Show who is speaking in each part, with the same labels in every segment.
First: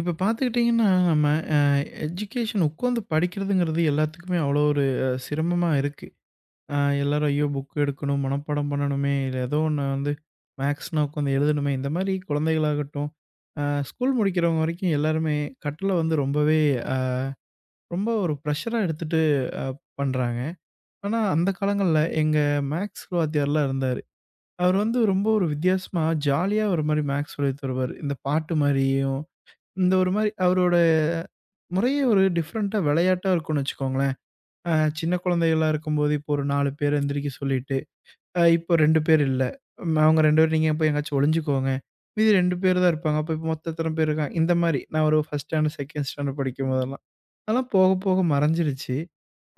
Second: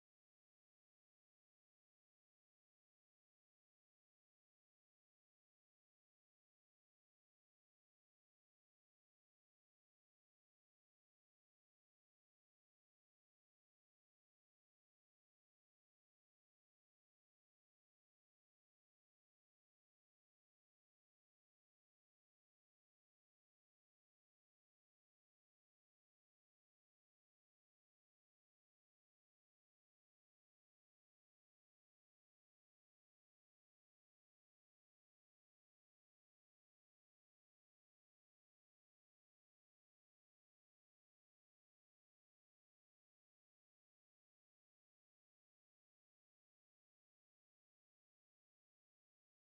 Speaker 1: இப்ப பார்த்துக்கிட்டீங்கன்னா, நம்ம எஜுகேஷன் உட்காந்து படிக்கிறதுங்கிறது எல்லாத்துக்குமே அவ்வளோ ஒரு சிரமமா இருக்கு. அ எல்லாரும் ஐயோ! புக் எடுக்கணும், மனப்பாடம் பண்ணணுமே, இல்ல ஏதோ ஒண்ணு வந்து மேக்ஸ்னா உட்காந்து எழுதணுமே, இந்த மாரி குழந்தைகளாகட்டும், அ ஸ்கூல் முடிக்கிறவங்க வரைக்கும் எல்லாருமே கற்றல வந்து அ ரொம்ப ஒரு ப்ரெஷரா எடுத்துட்டு அ பண்றாங்க. ஆனா, அந்த காலங்கள்ல எங்க மேக்ஸ் வாத்தியார்லாம் இருந்தாரு. அவர் வந்து ரொம்ப ஒரு வித்தியாசமா, ஜாலியா ஒரு மாரி மேக்ஸ் சொல்லி தருவாரு. இந்த பாட்டு மாரியும், இந்த ஒரு மாரி அவரோட முறையே ஒரு டிஃப்ரெண்ட்டா விளையாட்டா இருக்கும்னு வச்சுக்கோங்களேன். அ சின்ன குழந்தைகளா இருக்கும்போது, இப்போ ஒரு 4 பேர் எந்திரிக்க சொல்லிட்டு, இப்போ 2 பேர் இல்ல. அவங்க 2 பேர் நீங்க போய் எங்கேயாச்சும் ஒளிஞ்சுக்கோங்க. மீதி 2 பேர் தான் இருப்பாங்க. அப்போ இப்போ மொத்த எத்தன பேர் இருக்காங்க? இந்த மாரி. நான் ஒரு 1 ஸ்டாண்டர்ட், 2ண்ட் ஸ்டாண்டர்ட் படிக்கும்போதெல்லாம். அதெல்லாம் போக போக மறைஞ்சிருச்சு.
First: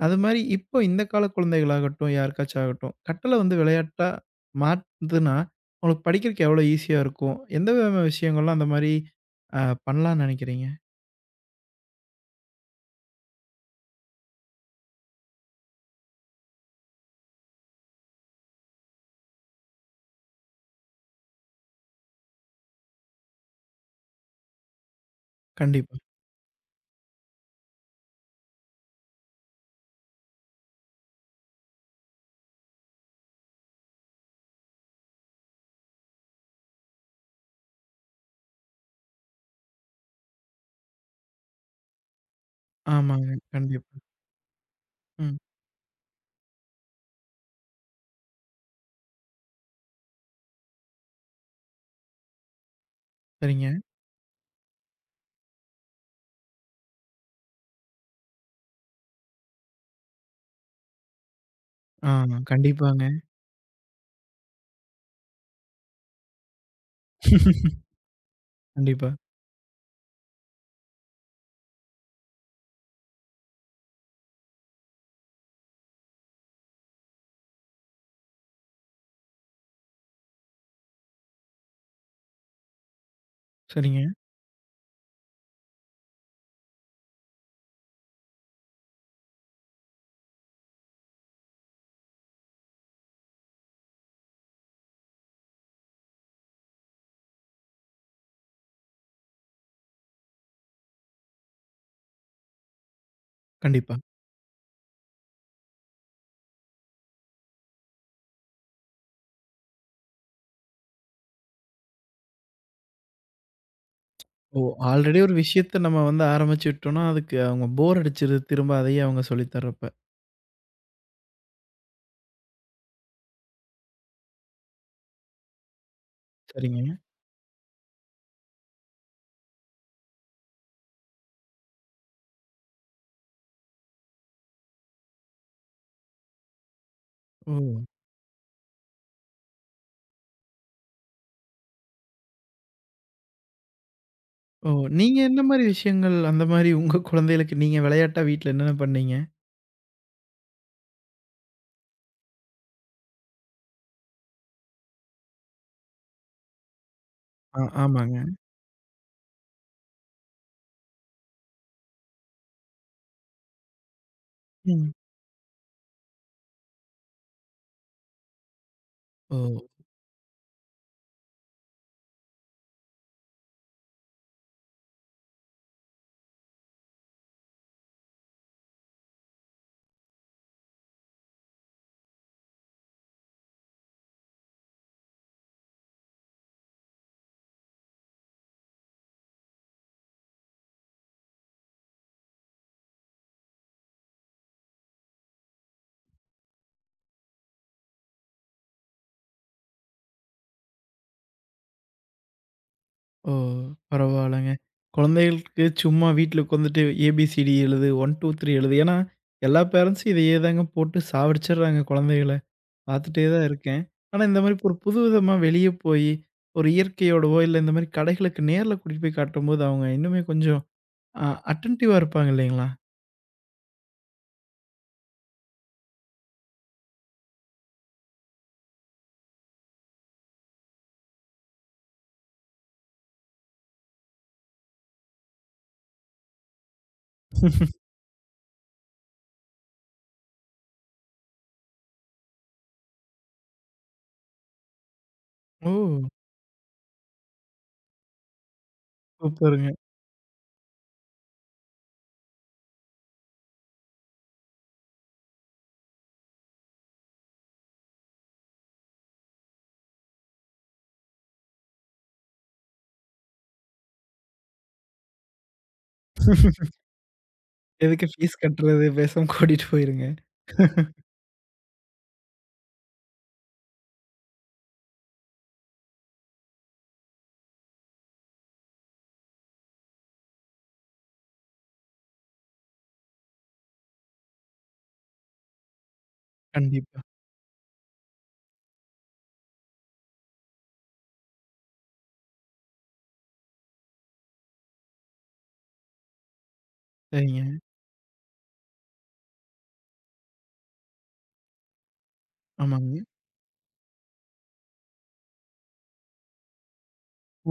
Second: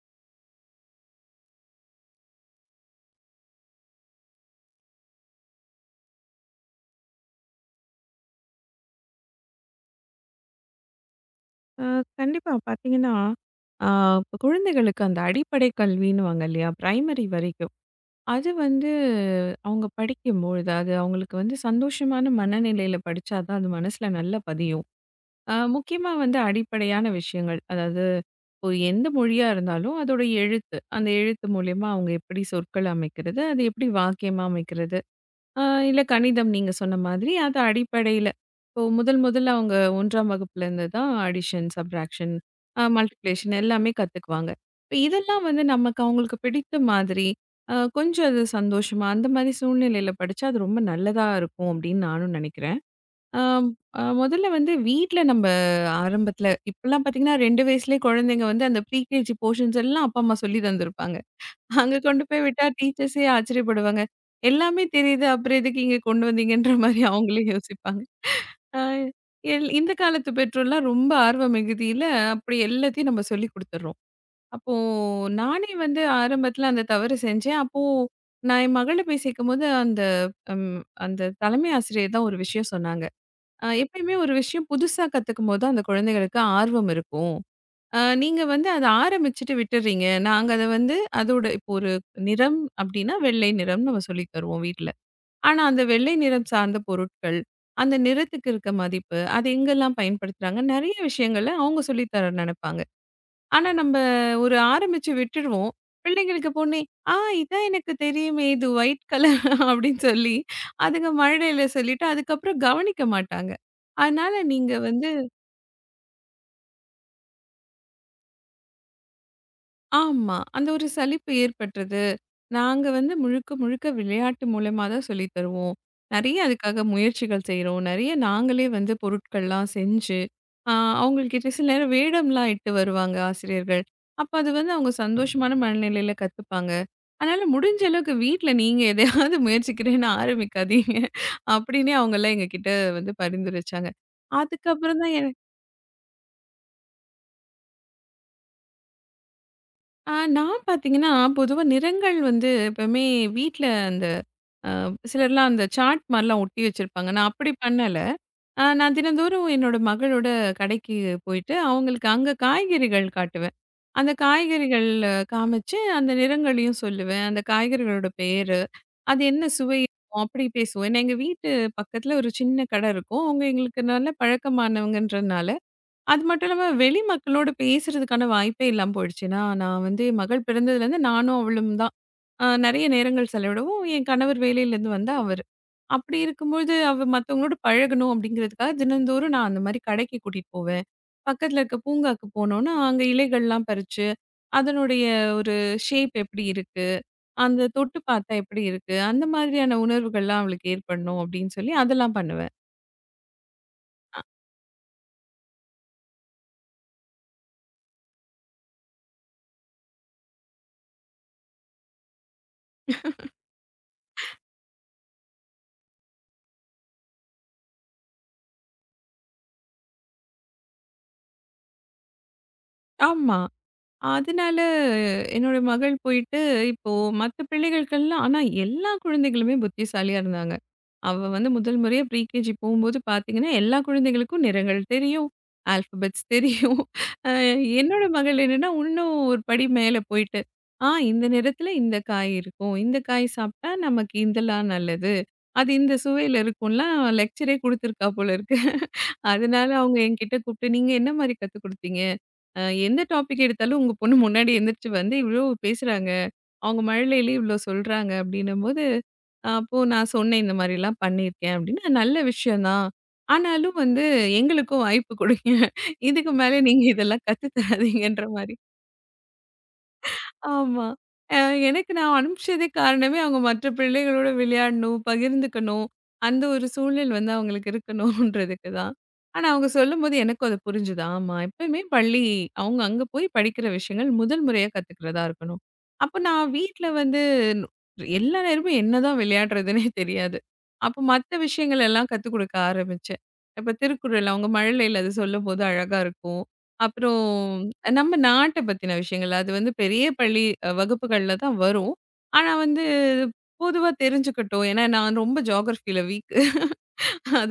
Speaker 1: அது மாரி இப்போ இந்த கால குழந்தைகளாகட்டும், யாருக்காச்சும் ஆகட்டும், கட்டள வந்து விளையாட்டா மாத்துனா, அவங்களுக்கு படிக்கிறக்கு எவ்வளோ ஈஸியா இருக்கும்? எந்த விதமான விஷயங்கள்லாம் அந்த மாரி அ பண்ணலாம்னு நினைக்கிறீங்க?
Speaker 2: அ கண்டிப்பா. பார்த்தீங்கன்னா, அ இப்ப குழந்தைகளுக்கு அந்த அடிப்படை கல்வின்னுவாங்க இல்லையா? பிரைமரி வரைக்கும். அது வந்து அவங்க படிக்கும்பொழுது, அது அவங்களுக்கு வந்து சந்தோஷமான மனநிலையில படிச்சா தான் அது மனசுல நல்லா பதியும்.
Speaker 1: கண்டிப்பா.
Speaker 2: முக்கியமா வந்து அடிப்படையான விஷயங்கள். அதாவது இப்போ எந்த மொழியா இருந்தாலும் அதோட எழுத்து. அந்த எழுத்து மூலியமா அவங்க எப்படி சொற்கள் அமைக்கிறது? அது எப்படி வாக்கியமா அமைக்கிறது? ஆ இல்ல கணிதம் நீங்க சொன்ன மாதிரி, அது அடிப்படையில. இப்போ முதல் முதல்ல அவங்க 1ஆம் வகுப்புல இருந்து தான் அடிஷன், சப்ட்ராக்ஷன்,
Speaker 1: ஆமாங்க.
Speaker 2: மல்டிப்ளிகேஷன் எல்லாமே
Speaker 1: கண்டிப்பா.
Speaker 2: கத்துக்குவாங்க. இப்ப
Speaker 1: ம்.
Speaker 2: இதெல்லாம் வந்து நமக்கு அவங்களுக்கு பிடித்த மாதிரி, கொஞ்சம் அது சந்தோஷமா, அந்த மாதிரி சூழ்நிலையில படிச்சா அது ரொம்ப நல்லதா இருக்கும் அப்படின்னு நானும் நினைக்கிறேன். ஆம்,
Speaker 1: சரிங்க.
Speaker 2: முதல்ல வந்து வீட்ல நம்ம ஆரம்பத்துல இப்பலாம் பார்த்தீங்கன்னா 2 வயசுலயே குழந்தைங்க வந்து அந்த ப்ரீகேஜி போர்ஷன்ஸ் எல்லாம் அப்பா, அம்மா சொல்லி தந்திருப்பாங்க. அங்க
Speaker 1: ஆ
Speaker 2: கொண்டு போய் விட்டா
Speaker 1: கண்டிப்பாங்க.
Speaker 2: டீச்சர்ஸே ஆச்சரியப்படுவாங்க. எல்லாமே தெரியுது. அப்புறம் எதுக்கு இங்க கொண்டு வந்தீங்கன்ற மாரி அவங்களே யோசிப்பாங்க. அ
Speaker 1: கண்டிப்பா.
Speaker 2: எல் இந்த காலத்து பெற்றோர்லாம் ரொம்ப ஆர்வ மிகுதியில அப்படி எல்லாத்தையும் நம்ம சொல்லிக் குடுத்துர்றோம். அப்போ நானே வந்து ஆரம்பத்துல அந்த தவறு செஞ்சேன். அப்போ நான் என் மகள போய் சேர்க்கும்போது அந்த அந்த தலைமை ஆசிரியர் தான் ஒரு விஷயம் சொன்னாங்க.
Speaker 1: சரிங்க.
Speaker 2: எப்பயுமே ஒரு விஷயம் புதுசா கத்துக்கும்போது தான் அந்த குழந்தைகளுக்கு ஆர்வம் இருக்கும். நீங்க வந்து அத ஆரம்பிச்சுட்டு விட்டுறீங்க. நாங்க அத வந்து அதோட இப்போ ஒரு நிறம் அப்டின்னா, வெள்ளை நிறம்னு நம்ம சொல்லி தருவோம் வீட்ல. ஆனா, அந்த வெள்ளை நிறம் சார்ந்த பொருட்கள், அந்த நிறத்துக்கு இருக்க மதிப்பு, அது எங்கெல்லாம் பயன்படுத்துறாங்க, நெறைய விஷயங்கள அவங்க சொல்லி தர நெனைப்பாங்க. ஆனா,
Speaker 1: கண்டிப்பா.
Speaker 2: நம்ம ஒரு ஆரம்பிச்சு விட்டுருவோம். பிள்ளைங்களுக்கு போனே, "ஆ இதான் எனக்கு தெரியுமே! இது ஒயிட் கலர்" அப்டின்னு சொல்லி அதுங்க மழலையில சொல்லிட்டு, அதுக்கப்புறம் கவனிக்க மாட்டாங்க. அதனால
Speaker 1: ஓ!
Speaker 2: நீங்க வந்து
Speaker 1: ஆல்ரெடி ஒரு விஷயத்த நம்ம வந்து ஆரம்பிச்சு விட்டோம்னா, அதுக்கு அவங்க போர் அடிச்சிருது. திரும்ப அதையே அவங்க சொல்லி தர்றப்ப.
Speaker 2: ஆமா. அந்த ஒரு சலிப்பு ஏற்பட்டது. நாங்க வந்து முழுக்க, முழுக்க விளையாட்டு மூலியமா தான் சொல்லி தருவோம். நெறைய அதுக்காக
Speaker 1: சரிங்க.
Speaker 2: முயற்சிகள் செய்றோம். நெறைய நாங்களே வந்து பொருட்கள்லாம் செஞ்சு, ஆ அவங்கள்கிட்ட சில நேரம் வேடம்லாம் இட்டு வருவாங்க ஆசிரியர்கள். அப்ப அது வந்து அவங்க சந்தோஷமான மனநிலையில கத்துப்பாங்க. அதனால
Speaker 1: ஓ!
Speaker 2: முடிஞ்ச அளவுக்கு வீட்ல நீங்க எதையாவது முயற்சிக்கிறேன்னு ஆரம்பிக்காதீங்க. அப்டின்னே அவங்கலாம் எங்ககிட்ட வந்து பரிந்துரைச்சாங்க.
Speaker 1: ஓ!
Speaker 2: அதுக்கப்புறம் தான்
Speaker 1: நீங்க என்ன மாரி விஷயங்கள் அந்த மாரி உங்க குழந்தைகளுக்கு நீங்க விளையாட்டா வீட்ல என்னென்ன பண்ணீங்க?
Speaker 2: நான் பார்த்தீங்கன்னா, பொதுவா நிறங்கள் வந்து எப்பவுமே வீட்ல அந்த அ சிலர்லாம் அந்த சார்ட் மாரிலாம் ஒட்டி வச்சிருப்பாங்க. நான் அப்படி
Speaker 1: ஆ
Speaker 2: பண்ணல.
Speaker 1: ஆமாங்க.
Speaker 2: நான் தினந்தோறும் என்னோட மகளோட கடைக்கு போயிட்டு, அவங்களுக்கு அங்க காய்கறிகள் காட்டுவேன். அந்த காய்கறிகள்
Speaker 1: ம்.
Speaker 2: அ, காமிச்சு, அந்த நிறங்களையும் சொல்லுவேன். அந்த காய்கறிகளோட பேரு, அது
Speaker 1: ஓ!
Speaker 2: என்ன சுவை இருக்கும், அப்படி பேசுவோம். ஏன்னா எங்க வீட்டு பக்கத்துல ஒரு சின்ன கடை இருக்கும். அவங்க எங்களுக்கு நல்ல பழக்கமானவங்கன்றனால, அது மட்டும் இல்லாம வெளி மக்களோட பேசுறதுக்கான வாய்ப்பே இல்லாம போயிடுச்சு. ஏன்னா, நான் வந்து என் மகள் பிறந்ததுலேருந்து நானும் அவளும் தான். நெறைய நேரங்கள் செலவிடவும், என் கணவர் வேலையிலேருந்து வந்த அவரு. அப்படி இருக்கும்பொழுது, அவ மத்தவங்களோட பழகணும் அப்படிங்கிறதுக்காக தினந்தோறும் நான் அந்த மாரி கடைக்கு கூட்டிட்டு போவேன். பக்கத்துல இருக்க பூங்காக்கு போனோம்னா, அங்க இலைகள்லாம் பறிச்சு, அதனுடைய ஒரு ஷேப் எப்படி இருக்கு? அந்த தொட்டு பார்த்தா எப்படி இருக்கு? அந்த மாதிரியான உணர்வுகள்லாம் அவளுக்கு ஏற்படணும் அப்படின்னு சொல்லி அதெல்லாம் பண்ணுவேன்.
Speaker 1: ஓ! பரவால்லங்க. குழந்தைகளுக்கு சும்மா வீட்ல உட்காந்துட்டு ஏபிசிடி எழுது, 1, 2, 3 எழுது. ஏன்னா, எல்லா பேரண்ட்ஸும் இதையே தாங்க போட்டு சாவடிச்சுடுறாங்க குழந்தைகள. பார்த்துட்டே தான் இருக்கேன். ஆனா, இந்த மாரி ஒரு புதுவிதமா வெளிய போயி, ஒரு இயற்கையோடவோ, இல்ல இந்த மாரி கடைகளுக்கு நேர்ல கூட்டிட்டு போய் காட்டும்போது, அவங்க இன்னுமே கொஞ்சம் அ அட்டென்டிவா இருப்பாங்க இல்லைங்களா?
Speaker 2: ஆமா. அதனால என்னோட மகள் போயிட்டு இப்போ மத்த பிள்ளைகளுக்கெல்லாம் ஆனா எல்லா குழந்தைகளுமே புத்திசாலியா இருந்தாங்க. அவ வந்து முதல் முறையா ப்ரீகேஜி போகும்போது பார்த்தீங்கன்னா, எல்லா குழந்தைகளுக்கும் நிறங்கள் தெரியும். ஆல்ஃபபெட்ஸ் தெரியும். அ என்னோட மகள் என்னன்னா, இன்னும் ஒரு படி மேல போயிட்டு, இந்த நிறத்துல இந்த காய் இருக்கும். இந்த காய் சாப்பிட்டா நமக்கு இதெல்லாம் நல்லது.
Speaker 1: ஓ!
Speaker 2: அது இந்த சுவையில இருக்கும்லாம் லெக்சரே குடுத்துருக்கா போல இருக்கு. அதனால
Speaker 1: சூப்பருங்க.
Speaker 2: அவங்க என்கிட்ட கூப்பிட்டு, நீங்க என்ன மாரி கத்துக் குடுத்தீங்க? எந்த டாபிக் எடுத்தாலும் உங்க பொண்ணு முன்னாடி எந்திரிச்சு வந்து, "இவ்ளோ பேசுறாங்க. அவங்க மழலையிலே இவ்ளோ சொல்றாங்க." அப்படின்னும்போது, அப்போ நான் சொன்னேன், "இந்த மாரிலாம் பண்ணியிருக்கேன்." அப்படின்னு. "நல்ல விஷயம் தான். ஆனாலும் வந்து எங்களுக்கும் வாய்ப்பு குடுங்க. இதுக்கு மேல நீங்க இதெல்லாம் கத்து
Speaker 1: எதுக்கு
Speaker 2: தராதீங்கன்ற"
Speaker 1: ஃபீஸ்
Speaker 2: மாரி.
Speaker 1: கட்டுறது? பேசாம கூட்டிட்டு போயிருங்க.
Speaker 2: ஆமா. அ எனக்கு நான் அனுப்பிச்சதே காரணமே அவங்க மற்ற பிள்ளைகளோட விளையாடணும், பகிர்ந்துக்கணும். அந்த ஒரு சூழல் வந்து அவங்களுக்கு இருக்கணும்ன்றதுக்கு தான். ஆனா அவங்க சொல்லும்போது எனக்கும் அது புரிஞ்சுது. ஆமா, எப்பயுமே பள்ளி அவங்க அங்க போய் படிக்கிற விஷயங்கள் முதல் முறையா கத்துக்கிறதா இருக்கணும். அப்ப நான் வீட்ல
Speaker 1: கண்டிப்பா.
Speaker 2: வந்து நு- எல்லா நேரமும் என்னதான் விளையாடுறதுன்னே தெரியாது. அப்ப மத்த விஷயங்கள் எல்லாம் கத்துக் கொடுக்க ஆரம்பிச்சேன். இப்ப திருக்குறள் அவங்க மழலையில அது சொல்லும்போது அழகா இருக்கும். அப்புறம்
Speaker 1: சரிங்க.
Speaker 2: நம்ம நாட்ட பத்தின விஷயங்கள். அது வந்து பெரிய பள்ளி வகுப்புகள்ல தான் வரும். ஆனா வந்து
Speaker 1: ஆமாங்க.
Speaker 2: பொதுவா தெரிஞ்சுக்கட்டும். ஏன்னா நான் ரொம்ப ஜியோகிராஃபில வீக்.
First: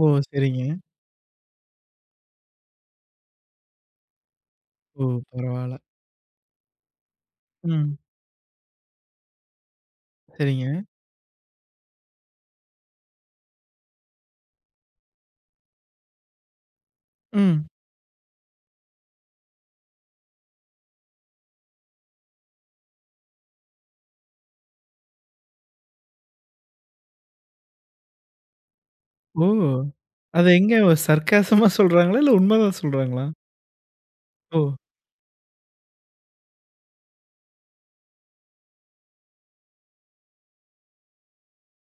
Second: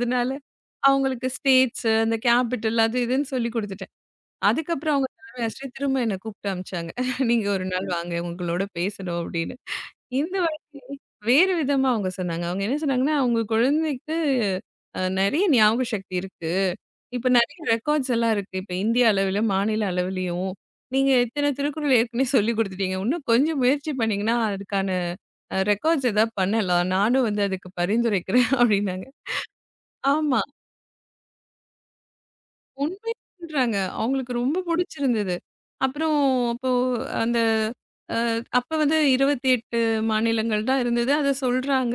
Speaker 1: ஓ! சரிங்க.
Speaker 2: அவங்களுக்கு ஸ்டேட்ஸ், அந்த கேபிட்டல் அது இதுன்னு சொல்லிக் குடுத்துட்டேன். அதுக்கப்புறம்
Speaker 1: ஓ!
Speaker 2: அவங்க தலைமை ஆசிரியர்
Speaker 1: பரவால்ல.
Speaker 2: திரும்ப என்ன கூப்பிட்டு அனுப்பிச்சாங்க. "நீங்க ஒரு நாள்
Speaker 1: ம்.
Speaker 2: வாங்க. உங்களோட பேசணும்" அப்படின்னு. இந்த
Speaker 1: சரிங்க.
Speaker 2: வாட்டி வேறு விதமா அவங்க சொன்னாங்க. அவங்க என்ன சொன்னாங்கன்னா, "அவங்க குழந்தைக்கு நெறைய ஞாபக சக்தி இருக்கு. இப்ப நெறைய
Speaker 1: ம்.
Speaker 2: ரெக்கார்ட்ஸ் எல்லாம் இருக்கு. இப்ப இந்திய அளவில, மாநில அளவிலயும் நீங்க இத்தன திருக்குறள் ஏற்கனவே சொல்லிக் குடுத்துட்டீங்க. இன்னும் கொஞ்சம் முயற்சி பண்ணீங்கன்னா, அதுக்கான ரெக்கார்ட்ஸ் ஏதாவது பண்ணலாம். நானும் வந்து அதுக்கு பரிந்துரைக்கிறேன் அப்டின்னாங்க.
Speaker 1: ஓ!
Speaker 2: ஆமா.
Speaker 1: அது எங்க சர்க்காசமா சொல்றாங்களா? இல்ல உண்மதான்
Speaker 2: உண்மையா
Speaker 1: சொல்றாங்களா?
Speaker 2: சொல்றாங்க. அவங்களுக்கு ரொம்ப
Speaker 1: ஓ!
Speaker 2: புடிச்சிருந்தது. அப்புறம் அப்போ அந்த அ அப்ப வந்து 28 மாநிலங்கள் தான் இருந்தது. அத சொல்றாங்க.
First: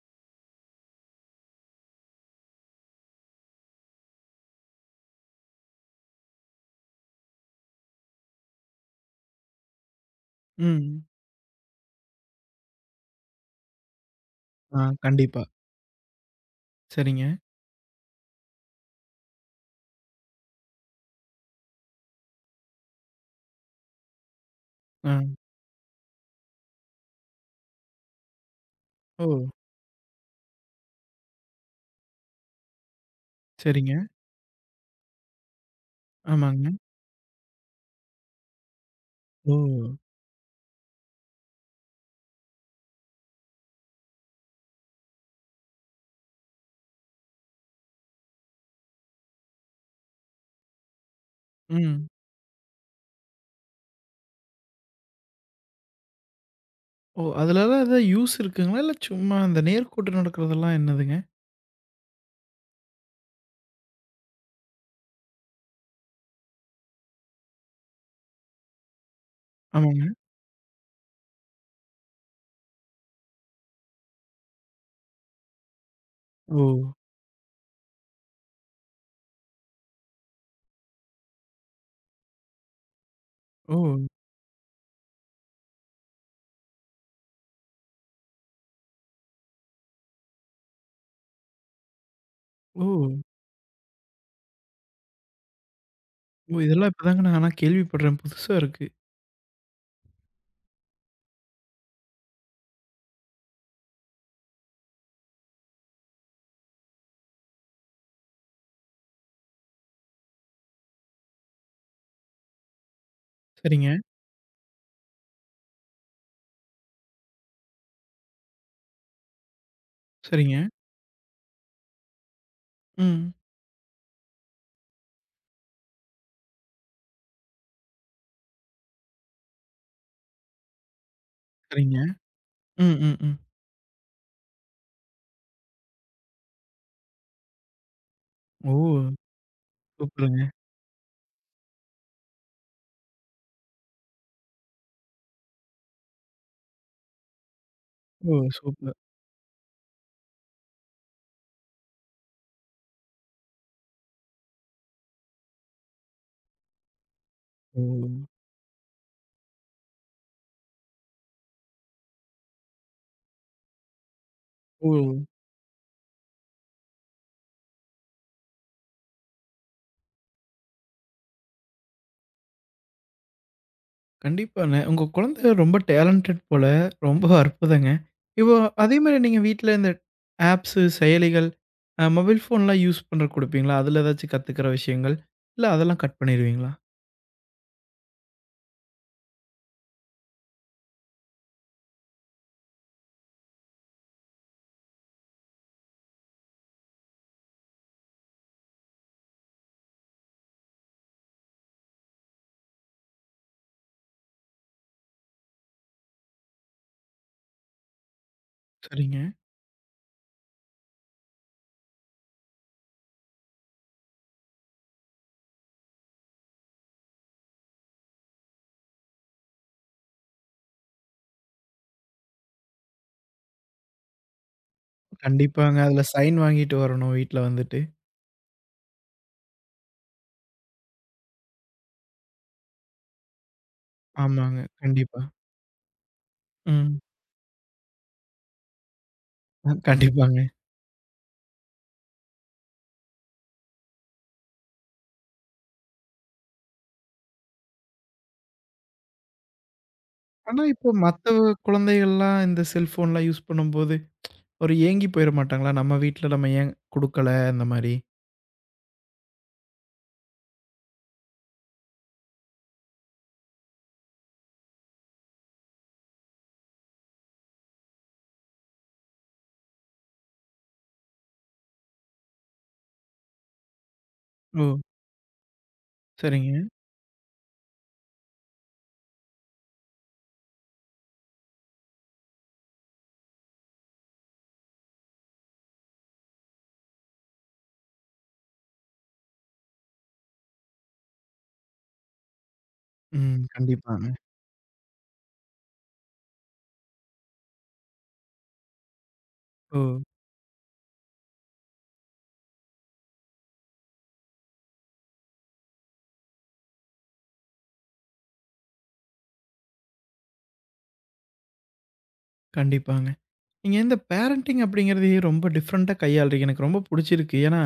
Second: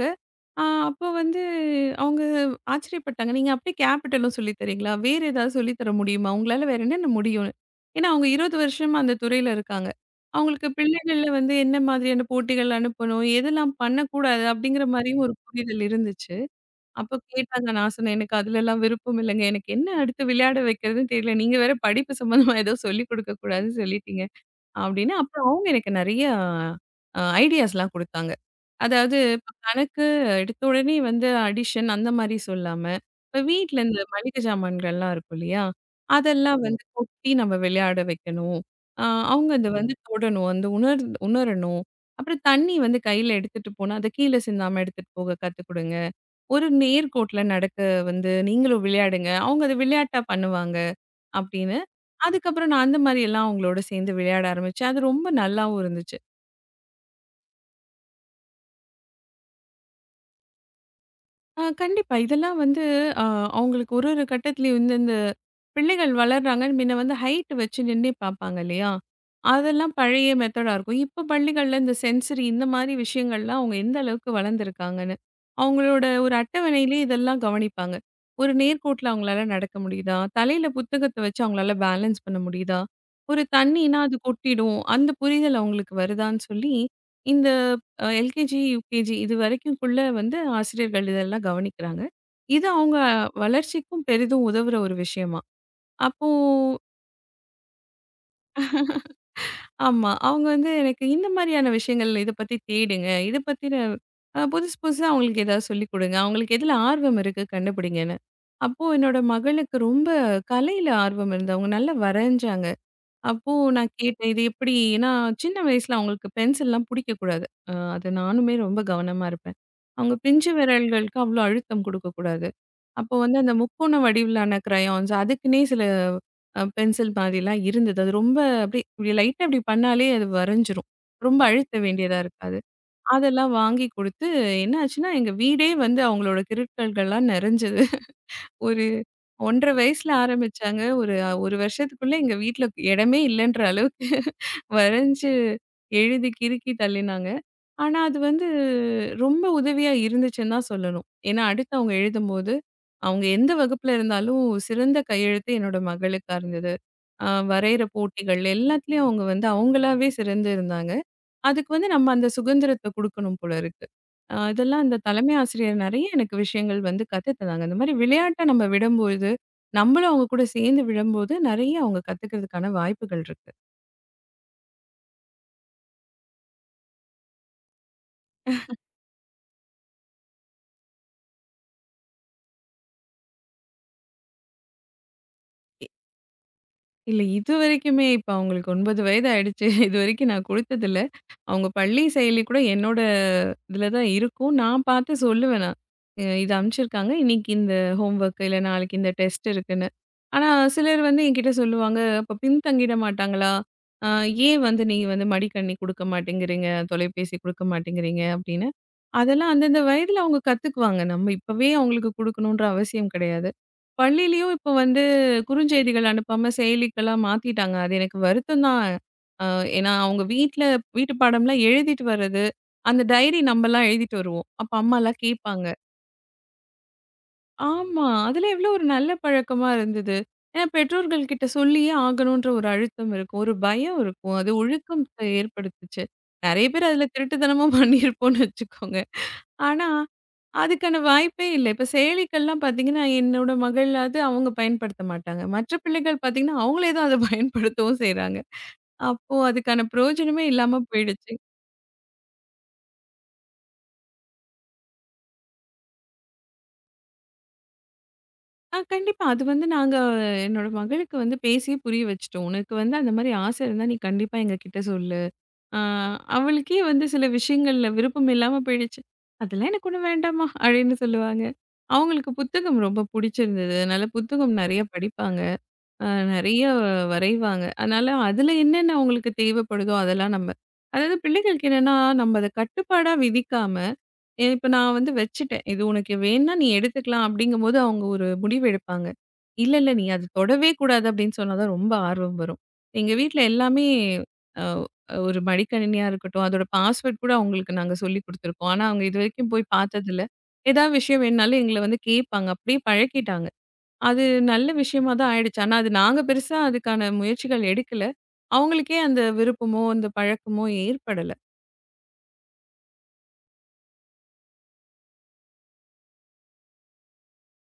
Speaker 2: ஆ அப்போ வந்து அவங்க ஆச்சரியப்பட்டாங்க. "நீங்க அப்படியே கேப்பிட்டலும் சொல்லி தரீங்களா? வேற ஏதாவது சொல்லி தர முடியுமா? உங்களால வேற என்னென்ன முடியும்னு?" ஏன்னா அவங்க 20 வருஷமா அந்த துறையில இருக்காங்க. அவங்களுக்கு
Speaker 1: ம்.
Speaker 2: பிள்ளைகள்ல வந்து என்ன மாதிரியான போட்டிகள் அனுப்பணும், எதெல்லாம் பண்ணக்கூடாது அப்படிங்கிற
Speaker 1: ஆ
Speaker 2: மாரியும் ஒரு
Speaker 1: கண்டிப்பா.
Speaker 2: புரிதல் இருந்துச்சு. அப்போ
Speaker 1: சரிங்க.
Speaker 2: கேட்டாங்க. நான் சொன்னேன், "எனக்கு அதுலலாம் விருப்பம் இல்லைங்க. எனக்கு என்ன அடுத்து விளையாட வைக்கிறதுன்னு தெரியல. நீங்க வேற படிப்பு சம்மந்தமா ஏதோ சொல்லிக் குடுக்கக்கூடாதுன்னு சொல்லிட்டீங்க."
Speaker 1: ஆ.
Speaker 2: அப்படின்னு. அப்புறம் அவங்க எனக்கு நெறைய ஐடியாஸ்லாம் குடுத்தாங்க. அதாவது
Speaker 1: ஓ!
Speaker 2: இப்ப கணக்கு எடுத்த உடனே வந்து அடிஷன் அந்த மாரி சொல்லாம, இப்ப வீட்ல
Speaker 1: சரிங்க.
Speaker 2: இந்த மளிகை ஜாமான்கள்லாம் இருக்கும் இல்லையா? அதெல்லாம்
Speaker 1: ஆமாங்க.
Speaker 2: வந்து கொட்டி நம்ம விளையாட வைக்கணும். அ அவங்க
Speaker 1: ஓ!
Speaker 2: அத வந்து தொடணும். அந்த உணரணும். அப்புறம் தண்ணி வந்து கையில எடுத்துட்டு போனா, அத கீழ சிந்தாம எடுத்துட்டு போக கத்துக் குடுங்க. ஒரு நேர்கோட்ல நடக்க வந்து நீங்களும் விளையாடுங்க. அவங்க அத விளையாட்டா பண்ணுவாங்க அப்படின்னு.
Speaker 1: ம்.
Speaker 2: அதுக்கப்புறம் நான் அந்த மாரியெல்லாம் அவங்களோட சேர்ந்து விளையாட ஆரம்பிச்சேன். அது ரொம்ப நல்லாவும் இருந்துச்சு.
Speaker 1: ஓ! அதுலலாம் ஏதாவது யூஸ் இருக்குங்களா? இல்ல சும்மா அந்த நேர்கோட்டு நடக்கிறதெல்லாம் என்னதுங்க?
Speaker 2: கண்டிப்பா. இதெல்லாம் வந்து அ அவங்களுக்கு ஒரு ஒரு கட்டத்திலயும் வந்து இந்த பிள்ளைகள் வளர்றாங்க. முன்ன வந்து ஹைட் வச்சு நின்னே பார்ப்பாங்க இல்லையா? அதெல்லாம்
Speaker 1: ஆமாங்க.
Speaker 2: பழைய மெத்தடா இருக்கும். இப்ப பள்ளிகள்ல இந்த சென்சரி இந்த மாதிரி விஷயங்கள்லாம் அவங்க எந்த அளவுக்கு வளர்ந்துருக்காங்கன்னு, அவங்களோட ஒரு
Speaker 1: ஓ!
Speaker 2: அட்டவணையிலேயே இதெல்லாம் கவனிப்பாங்க. ஒரு நேர்கோட்டுல அவங்களால நடக்க முடியுதா? தலையில புத்தகத்த வச்சு அவங்களால பேலன்ஸ் பண்ண முடியுதா? ஒரு
Speaker 1: ஓ!
Speaker 2: தண்ணீனா அது கொட்டிடும். அந்த புரிதல் அவங்களுக்கு வருதான்னு சொல்லி, இந்த எல்கேஜி, யுகேஜி இதுவரைக்கும்குள்ள வந்து ஆசிரியர்கள் இதெல்லாம் கவனிக்கிறாங்க. இது
Speaker 1: ஓ!
Speaker 2: அவங்க வளர்ச்சிக்கும் பெரிதும் உதவுற ஒரு விஷயமா. அப்போ
Speaker 1: ஓ! இதெல்லாம் இப்பதாங்க நான் ஆனா கேள்விப்படுறேன். புதுசா இருக்கு.
Speaker 2: ஆமா. அவங்க வந்து எனக்கு இந்த மாரியான விஷயங்கள் இத பத்தி தேடுங்க. இத பத்தின புதுசு புதுசா அவங்களுக்கு ஏதாவது சொல்லிக் குடுங்க. அவங்களுக்கு எதுல ஆர்வம் இருக்கு கண்டுபிடிங்கன்னு. அப்போ என்னோட மகளுக்கு ரொம்ப கலையில ஆர்வம் இருந்தவங்க. நல்லா வரைஞ்சாங்க. அப்போ
Speaker 1: சரிங்க,
Speaker 2: நான் கேட்டேன். இது எப்படி? ஏன்னா சின்ன வயசுல அவங்களுக்கு பென்சில்லாம் பிடிக்கக்கூடாது. அது நானுமே ரொம்ப கவனமா இருப்பேன். அவங்க பிஞ்சு
Speaker 1: சரிங்க.
Speaker 2: விரல்களுக்கு அவ்ளோ அழுத்தம் கொடுக்கக்கூடாது. அப்போ
Speaker 1: ம்.
Speaker 2: வந்து அந்த முக்கோண வடிவிலான கிரையான்ஸ் அதுக்குன்னே சில பென்சில் மாதிரிலாம் இருந்தது. அது ரொம்ப அப்படியே இப்படி லைட்டா இப்படி பண்ணாலே அது வரைஞ்சிரும். ரொம்ப அழுத்த
Speaker 1: சரிங்க.
Speaker 2: வேண்டியதா இருக்காது.
Speaker 1: ம், ம், ம்.
Speaker 2: அதெல்லாம் வாங்கி குடுத்து என்ன ஆச்சுன்னா, எங்க வீடே வந்து அவங்களோட கிருக்கல்கள்லாம் நிறைஞ்சது.
Speaker 1: ஓ!
Speaker 2: ஒரு 1 1/2 வயசுல
Speaker 1: சூப்பருங்க.
Speaker 2: ஆரம்பிச்சாங்க. ஒரு 1 வருஷத்துக்குள்ள எங்க வீட்ல இடமே இல்லன்ற அளவுக்கு வரைஞ்சு, எழுதி கிறுக்கி தள்ளினாங்க. ஆனா, அது
Speaker 1: ஓ!
Speaker 2: வந்து
Speaker 1: சூப்பர்.
Speaker 2: ரொம்ப உதவியா இருந்துச்சுன்னு தான் சொல்லணும். ஏன்னா, அடுத்து அவங்க எழுதும்போது, அவங்க எந்த வகுப்புல இருந்தாலும் சிறந்த கையெழுத்து என்னோட மகளுக்கா இருந்தது. அ வரையிற
Speaker 1: ம்.
Speaker 2: போட்டிகள் எல்லாத்துலயும் அவங்க வந்து அவங்களாவே சிறந்து இருந்தாங்க. அதுக்கு வந்து நம்ம அந்த சுதந்திரத்த குடுக்கணும் போல இருக்கு. இதெல்லாம்
Speaker 1: ஓ!
Speaker 2: அந்த தலைமை ஆசிரியர் நெறைய எனக்கு விஷயங்கள் வந்து கத்துத் தந்தாங்க. இந்த மாரி விளையாட்ட நம்ம விடும்போது, நம்மளும் அவங்க கூட சேர்ந்து விழும்போது நெறைய அவங்க கத்துக்கிறதுக்கான வாய்ப்புகள் இருக்கு.
Speaker 1: கண்டிப்பாங்க. உங்க குழந்தை ரொம்ப டேலண்டட் போல. ரொம்ப அற்புதங்க. இப்போ அதே மாரி நீங்க வீட்ல இந்த ஆப்ஸு, செயலிகள், மொபைல் ஃபோன்லாம் யூஸ் பண்ற குடுப்பீங்களா? அதுல ஏதாச்சும் கத்துக்கிற விஷயங்கள்? இல்ல
Speaker 2: இ
Speaker 1: அதெல்லாம் கட் பண்ணிருவீங்களா?
Speaker 2: இல்ல இதுவரைக்குமே இப்ப அவங்களுக்கு 9 வயது ஆயிடுச்சு. இதுவரைக்கும் நான் குடுத்ததில்ல. அவங்க பள்ளி செயலி கூட என்னோட இதில தான் இருக்கும். நான் பார்த்து சொல்லுவேன் நான். இது அனுப்பிச்சிருக்காங்க. இன்னைக்கு இந்த ஹோம்வொர்க் இல்ல நாளைக்கு இந்த டெஸ்ட் இருக்குன்னு." ஆனா சிலர் வந்து என்கிட்ட சொல்லுவாங்க, "அப்ப பின்தங்கிட மாட்டாங்களா? அ ஏன் வந்து நீங்க வந்து மடிக்கணினி குடுக்க மாட்டேங்கிறீங்க? தொலைபேசி குடுக்க மாட்டேங்கிறீங்க?" அப்படின்னு.
Speaker 1: சரிங்க.
Speaker 2: அதெல்லாம் அந்தந்த வயதில அவங்க கத்துக்குவாங்க. நம்ம இப்பவே அவங்களுக்கு குடுக்கணுன்ற அவசியம் கிடையாது. பள்ளியிலயும் இப்ப வந்து குறுஞ்செய்திகள் அனுப்பாம செயலிகளா மாத்திட்டாங்க. அது எனக்கு வருத்தம் தான். அ ஏன்னா அவங்க வீட்ல வீட்டு பாடம்லாம் எழுதிட்டு வர்றது, அந்த டைரி நம்பலாம் எழுதிட்டு வருவோம். அப்ப அம்மாலாம் கேட்பாங்க.
Speaker 1: கண்டிப்பாங்க. அதுல சைன் வாங்கிட்டு வரணும் வீட்ல வந்துட்டு.
Speaker 2: ஆமா. அதெல்லாம் எவ்வளோ ஒரு நல்ல பழக்கமா இருந்தது. ஏன்னா பெற்றோர்கள் கிட்ட சொல்லியே ஆகணுன்ற ஒரு அழுத்தம் இருக்கும். ஒரு பயம் இருக்கும். அது
Speaker 1: ஆமாங்க.
Speaker 2: ஒழுக்கம்
Speaker 1: கண்டிப்பா.
Speaker 2: ஏற்படுத்துச்சு. நெறைய பேர்
Speaker 1: ம்.
Speaker 2: அதுல திருட்டுத்தனமும் பண்ணியிருப்போம்னு வச்சுக்கோங்க. ஆனா
Speaker 1: கண்டிப்பாங்க.
Speaker 2: அதுக்கான வாய்ப்பே இல்ல. இப்ப செயலிகள்லாம் பார்த்தீங்கன்னா, என்னோட மகளாவது அவங்க பயன்படுத்த மாட்டாங்க. மற்ற பிள்ளைகள் பார்த்தீங்கன்னா, அவங்களே தான் அத பயன்படுத்தவும் செய்றாங்க. அப்போ அதுக்கான பிரயோஜனமே
Speaker 1: ஆனா
Speaker 2: இல்லாம
Speaker 1: இப்போ மத்த
Speaker 2: போயிடுச்சு.
Speaker 1: குழந்தைகள்லாம் இந்த செல்ஃபோன்லாம் யூஸ் பண்ணும்போது, ஒரு ஏங்கி போயிற மாட்டாங்களா? நம்ம வீட்ல நம்ம ஏன் குடுக்கல? அந்த மாரி.
Speaker 2: கண்டிப்பா. அது வந்து நாங்க என்னோட மகளுக்கு வந்து பேசியே புரிய வச்சுட்டோம். "உனக்கு வந்து அந்த மாரி ஆசை இருந்தா நீ கண்டிப்பா எங்ககிட்ட சொல்லு." ஆ அவளுக்கே வந்து சில விஷயங்கள்ல விருப்பம் இல்லாம போயிடுச்சு. "அதெல்லாம் எனக்கு ஒண்ணும் வேண்டாம்மா" அப்படின்னு சொல்லுவாங்க. அவங்களுக்கு புத்தகம் ரொம்ப புடிச்சிருந்தது. அதனால புத்தகம்
Speaker 1: ஓ!
Speaker 2: நெறைய படிப்பாங்க. அ
Speaker 1: சரிங்க.
Speaker 2: நெறைய வரைவாங்க. அதனால அதுல என்னென்ன அவங்களுக்கு தேவைப்படுதோ அதெல்லாம் நம்ம அதாவது பிள்ளைகளுக்கு என்னன்னா, நம்ம அத கட்டுப்பாடா விதிக்காம, இப்ப நான் வந்து வச்சுட்டேன். இது உனக்கு வேணுனா நீ எடுத்துக்கலாம் அப்படிங்கும்போது அவங்க ஒரு முடிவு எடுப்பாங்க. இல்ல, இல்ல நீ அது தொடவே கூடாது அப்படின்னு சொன்னா தான் ரொம்ப ஆர்வம் வரும். எங்க வீட்ல
Speaker 1: ம்.
Speaker 2: எல்லாமே
Speaker 1: கண்டிப்பாங்க.
Speaker 2: அ ஒரு மடிக்கணினியா இருக்கட்டும், அதோட பாஸ்வேர்ட் கூட அவங்களுக்கு நாங்க சொல்லிக் குடுத்துருக்கோம். ஆனா அவங்க இதுவரைக்கும் போய்
Speaker 1: ஓ!
Speaker 2: பார்த்ததில்ல. ஏதாவது விஷயம் வேணுனாலும் எங்கள வந்து கேட்பாங்க. அப்படியே பழக்கிட்டாங்க. அது நல்ல விஷயமா தான் ஆயிடுச்சு. ஆனா அது நாங்க பெருசா அதுக்கான முயற்சிகள் எடுக்கல. அவங்களுக்கே அந்த விருப்பமோ, அந்த பழக்கமோ ஏற்படல.
Speaker 1: கண்டிப்பாங்க. நீங்க இந்த பேரண்டிங் அப்படிங்கிறதையே ரொம்ப டிஃப்ரெண்ட்டா கையாள்றீங்க. எனக்கு ரொம்ப புடிச்சிருக்கு. ஏன்னா,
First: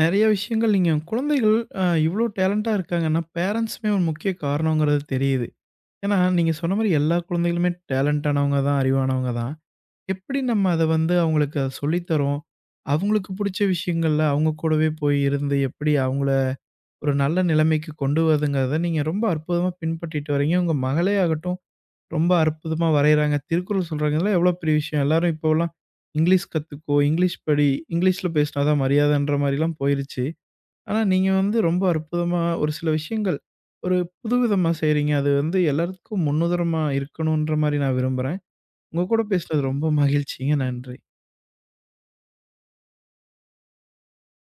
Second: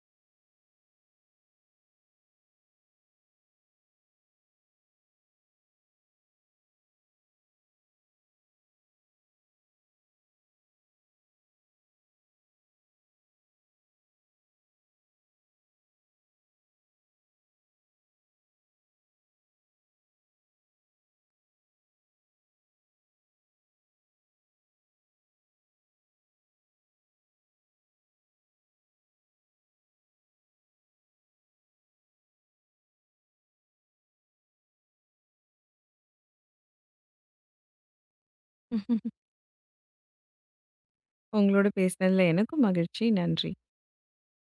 Speaker 1: நெறைய விஷயங்கள் நீங்க குழந்தைகள் இவ்ளோ டேலண்டா இருக்காங்கன்னா, பேரண்ட்ஸுமே ஒரு முக்கிய காரணங்கிறது தெரியுது. ஏன்னா, நீங்க சொன்ன மாரி எல்லா குழந்தைகளுமே டேலண்டானவங்க தான், அறிவானவங்க தான். எப்படி நம்ம அத வந்து அவங்களுக்கு அத சொல்லி தரோம்? அவங்களுக்கு புடிச்ச விஷயங்கள்ல அவங்க கூடவே போய் இருந்து, எப்படி அவங்கள ஒரு நல்ல நிலைமைக்கு கொண்டு வருதுங்கிறத நீங்க ரொம்ப அற்புதமா பின்பற்றிட்டு வரீங்க. உங்க மகளே ஆகட்டும் ரொம்ப அற்புதமா வரையறாங்க. திருக்குறள் சொல்றாங்கல்ல, எவ்வளோ பெரிய விஷயம். எல்லாரும் இப்போலாம் இங்கிலீஷ் கத்துக்கோ, இங்கிலீஷ் படி, இங்கிலீஷ்ல பேசினா தான் மரியாதைன்ற மாரிலாம் போயிருச்சு. ஆனா நீங்க வந்து ரொம்ப அற்புதமா ஒரு சில விஷயங்கள் ஒரு புதுவிதமா செய்றீங்க. அது வந்து எல்லாத்துக்கும் முன்னுதாரணமா இருக்கணுன்ற மாரி நான் விரும்புறேன். உங்க கூட பேசினது ரொம்ப மகிழ்ச்சிங்க. நன்றி.
Speaker 2: உங்களோட பேசினதுல எனக்கும் மகிழ்ச்சி. நன்றி.